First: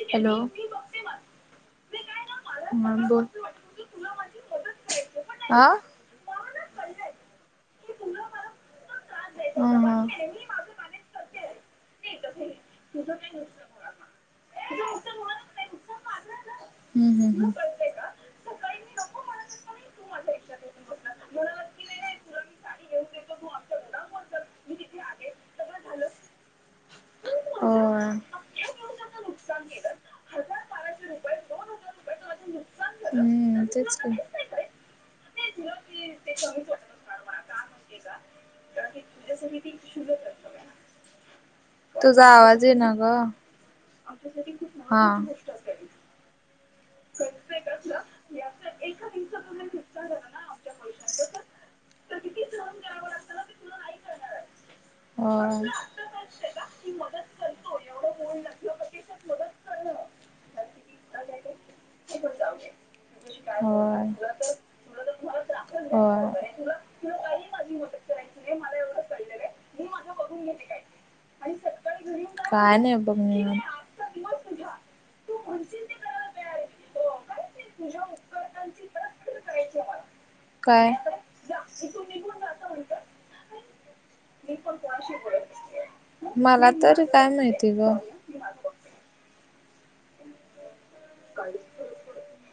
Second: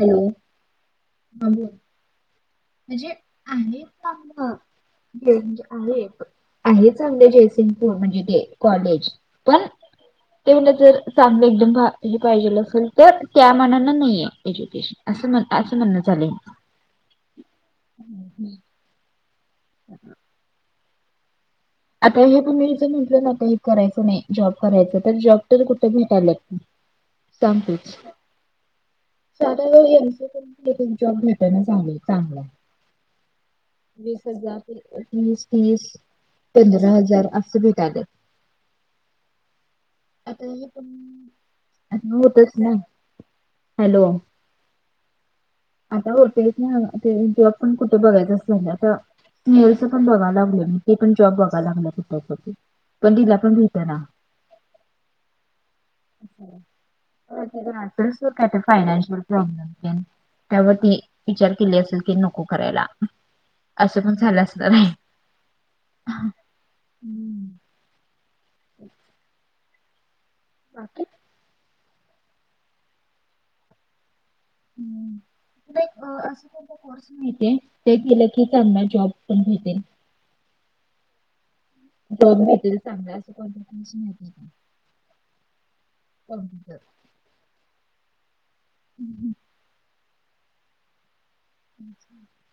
Hello ह बोल म्हणजे आले म्हणजे आ आले [unintelligible] आहेच म्हणे जयसिंगपूर म्हणजे ते कॉलेज पण ते म्हणजे जर चांगलं एकदम पाहिजे असेल तर त्या मानानं नाही एज्युकेशन अस, असं म्हणणच आलय हम्, हम्, हम् [unintelligible] [unintelligible] आता हे म्हण ज म्हटलं ना आता ह करायचं नाही जॉब करायचं तर जॉब तर कुठे भेटाल्यात सांग तुच. [unintelligible] जॉब भेटना चांगला चांगला. हम् तेच की. [unintelligible] वीस तीस पंधरा हजार असं भेटाल्यात. [inaudible] आता हेपण यातन तुझा होतच आवाज ना येईना ग. हॅलो. हा. आता होतयच ना ते जॉब पण कुठ बघायच अस झालय आता नीलच पण बघाय लागलोय म ती पण जॉब बघायला लागल्या कुठ कुठ पण तिला पण भेटना. होय. होय जरा असल सोड काय तर फायनान्शियल प्रॉब्लेम तेन त्यावरती विचार केले असेल की नको करायला. असं पण झालं असणार आहे. होय. हम्म [inaudible] बाकी? काय नाही बघ निवांत. हम्म भेदभाव असतो तर कोर्स मिळते ते केलं की त्यांना जॉब पण भेेटेल. काय? दोन मैत्री चांगल्या अस पण [unintelligible] मला तर काय माहिती ग. हम् हम्. [inaudible]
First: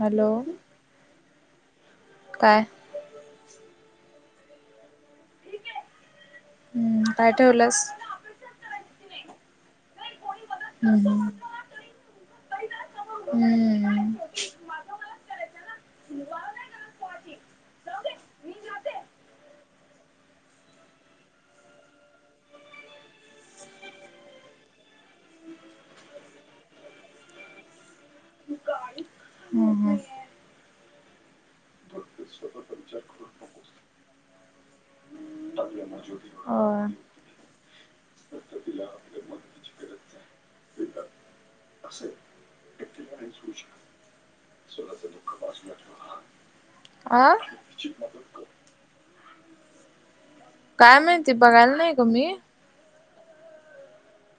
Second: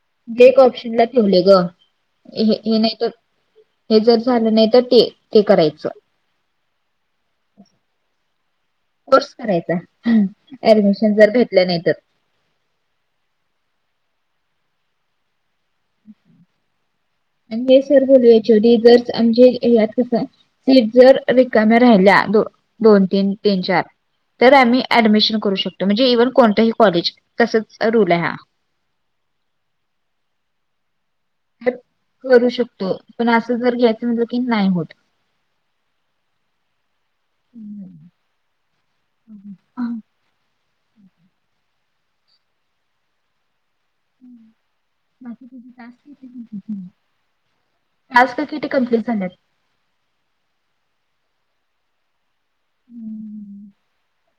हॅलो गेक ऑप्शन ला ठेवले ग. हे काय हे नाही तर हे जर झालं नाही तर ते ते करायचं. हम्म काय ठेवल्यास? कोर्स करायचा हा हम्म ऍडमिशन हम्म. जर भेटल नाही तर. हम्म. [unintelligible] आणि हे सर बोलले एच ओ डी जर आमचे ह्यात कस सीट जर रिकम्या राहिल्या दो दोन तीन तीन चार तर आम्ही ऍडमिशन करू शकतो म्हणजे इव्हन कोणतंही कॉलेज तसच रूल आहे हा. हम् हम्. करू शकतो पण असं जर घ्यायचं म्हणलं की नाही होत. होय. हा. [unintelligible] [inaudible] आ टास्क किती कंप्लीट झालेत? काय माहिती बघायला नाही ग मी.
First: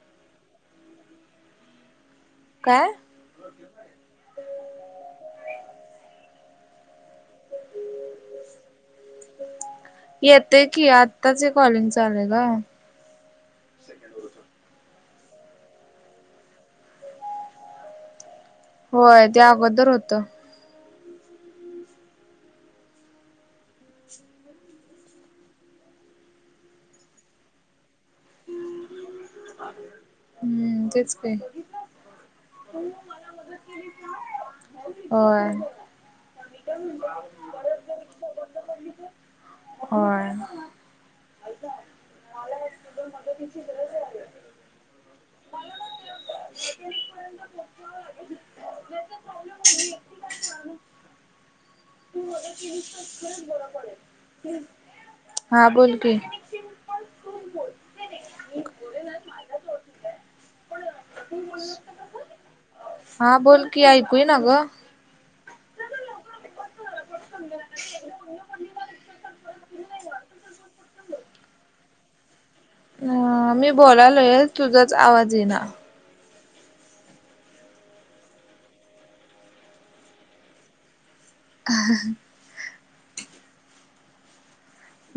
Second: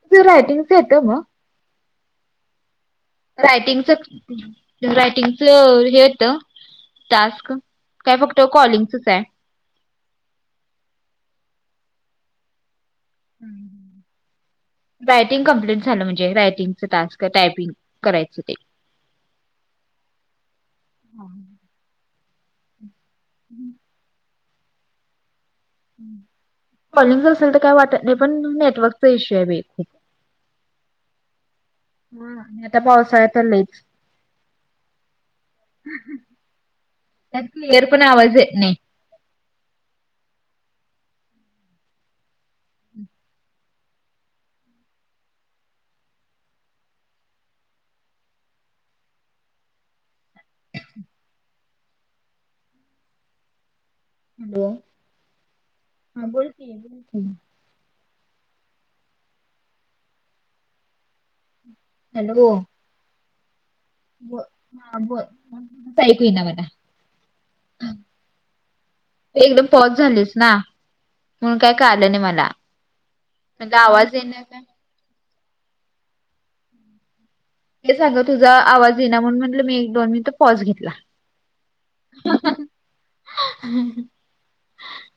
तुझ रायटिंगच येतं मग. काय? रायटिंगच रायटिंगच हे येत टास्क. काय फक्त कॉलिंगचच आय. येतय की, आत्ताच हे कॉलिंगच आलय ग. [unintelligible] रायटिंग कम्प्लीट झालं म्हणजे रायटिंगचं टास्क टायपिंग करायचं ते. होय ते अगोदर होतं. [inaudible] [inaudible] कॉलिंगच असेल तर काय वाटत नाही पण नेटवर्क पेशे बी हम्म तेच की हा आणि आता पावसाळ्यात तर लईच. होय. त्यात क्लिअर पण आवाज येत नाही. होय. [unintelligible] माला हॉस्पिटल मध्ये तीची गरज आहे अग. [unintelligible] हॅलो [unintelligible] हा बोल की हा [unintelligible] बोल की बोल की हॅलो. हा बोल की ऐकू ईना बोल ग. हा बोल काहीच ऐकू येईना मला. [unintelligible] ते एकदम पॉज झालीस ना मग काय काडल नाही मला. ह मी म्हणलं आवाज बोलालोय येईना च का? तुझाच आवाज ईना. ते आग तुझा आवाज ये ना म्हणून म्हटलं मी एक दोन मिनिटं पॉझ घेतला. ह हा. [unintelligible]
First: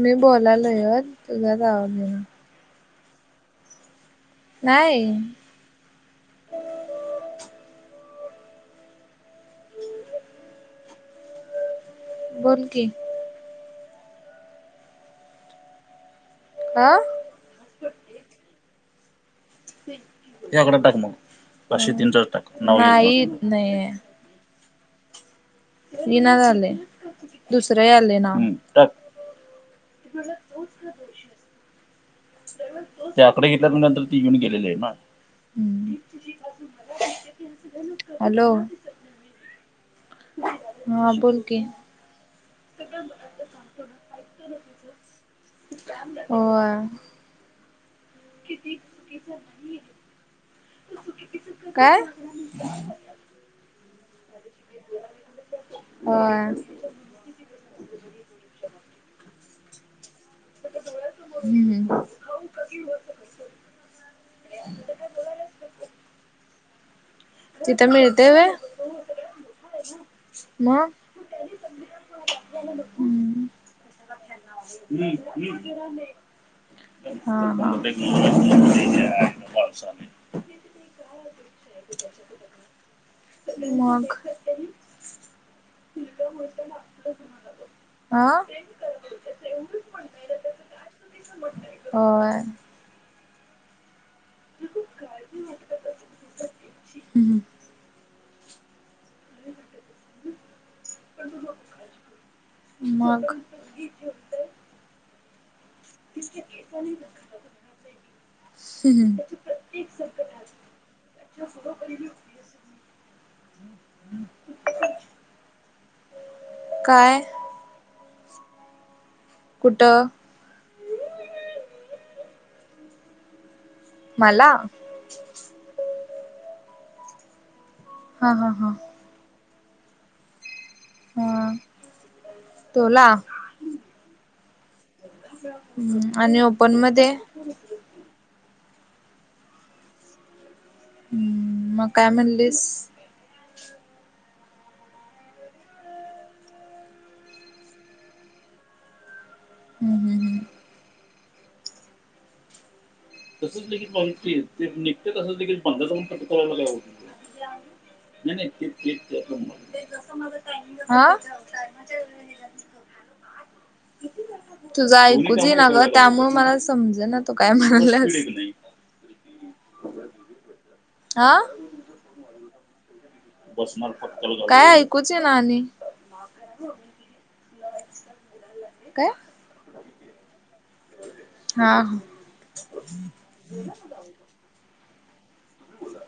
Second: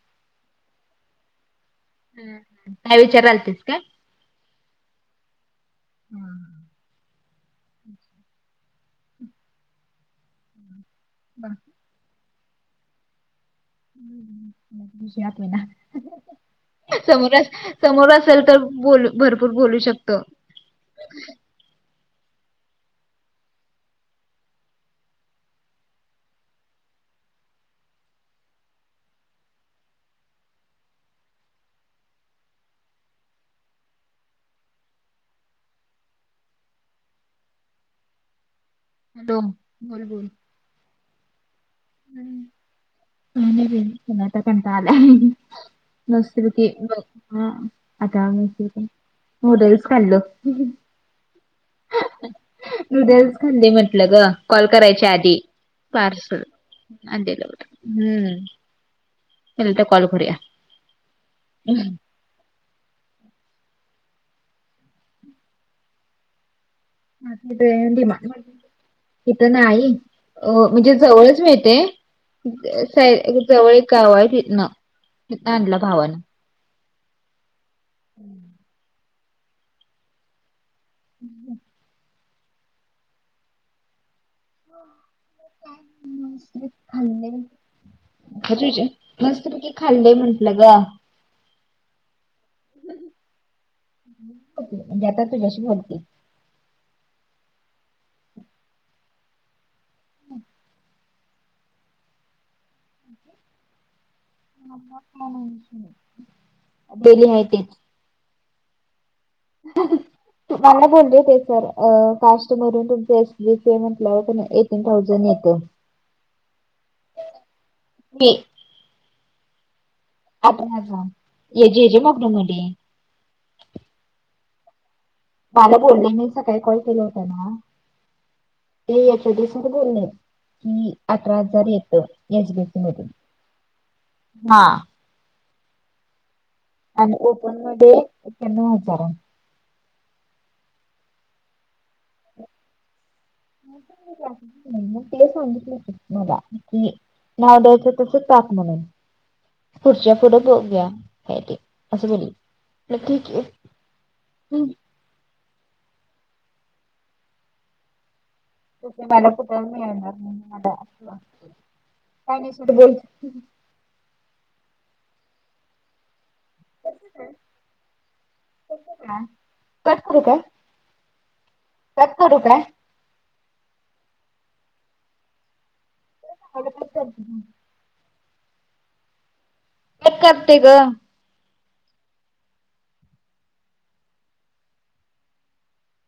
मी बोलालोय च तुझाच आवज येइना. काय विचारालतीत काय. नाही. हा. बन बोल की [unintelligible] आ समोरच समोर असेल तर बोलू भरपूर बोलू शकतो. ते आकडा टाक मग पाचशे तीन चाच टाक. नाही येत नाही. इना झालंय दुसरं यालय नाव. [unintelligible] ते आकडे घेतल्या नंतर ती येऊन गेलेली हाय ना. हम्म हॅलो हॅलो, बोल बोल. हा बोल की काय नाही बई मला आत कंटाळा आलाय. मस्त पैकी होय. हू आता मस्त पैकी नूडल्स खाल्लो. काय? दे म्हटलं ग कॉल करायच्या आधी पार्सल होय आणलेलं होत, हम्म. तर नंतर कॉल करूया. हम्म तिथं मिळतय व्हय [inaudible] तिथं नाही, अ मग म्हणजे जवळच मिळते ते अस आहे हम्म. जवळ एक गाव हे इथनं. [inaudible] हा हा [inaudible] [unintelligible] [unintelligible] मग मस्त पैकी खाल्लय आ [unintelligible] मस्त पैकी खाल्ले म्हटलं ग. होय. म्हणजे आता तुझ्याशी बोलते. हम्म. [inaudible] मग [unintelligible] डेली आहे तेच. [inaudible] मला बोलले ते सर, अ कास्ट मधून तुमच एक स्लिप आहे म्हंटल्यावर तुम्ही एक थाऊजंन येत. काय की कुठं? [unintelligible] मला मला बोलले, मी सकाळी कॉल केला होता ना हा हा हा. ते [unintelligible] बोलले, हम्म. अठरा हा. हजार येत, एस बी सी तोला मधून. हा. [unintelligible] आणि मध्ये आणि ओपन मध्ये ते नऊ हजार हाय. हम्म मग काय म्हणलीस? ठीक हाय मग मी ते सांगितलं मला की नाव द्यायचं तसचं टाकं म्हणून हम्म पुढच्या पुढं हम्म बघूया काय ते असं बोलले मग ती तसचं देखील पॉलिसी हाय पण ते निघते तसचं देखील [unintelligible] नाही नाही ते ते तसं मला कुठं ते मिळणार जसं माझ नाही मला टायमिंगचं [unintelligible] हाय असं हां [unintelligible] हम्म. तुझं ऐकूचं येई नाय गं त्यामुळे मला समजेना तू काय म्हणालासं हां कट करू काय? हां. कट करू काय [unintelligible] काय ऐकूच येईना आणि कट काय? मी करते गं. हां. बोला.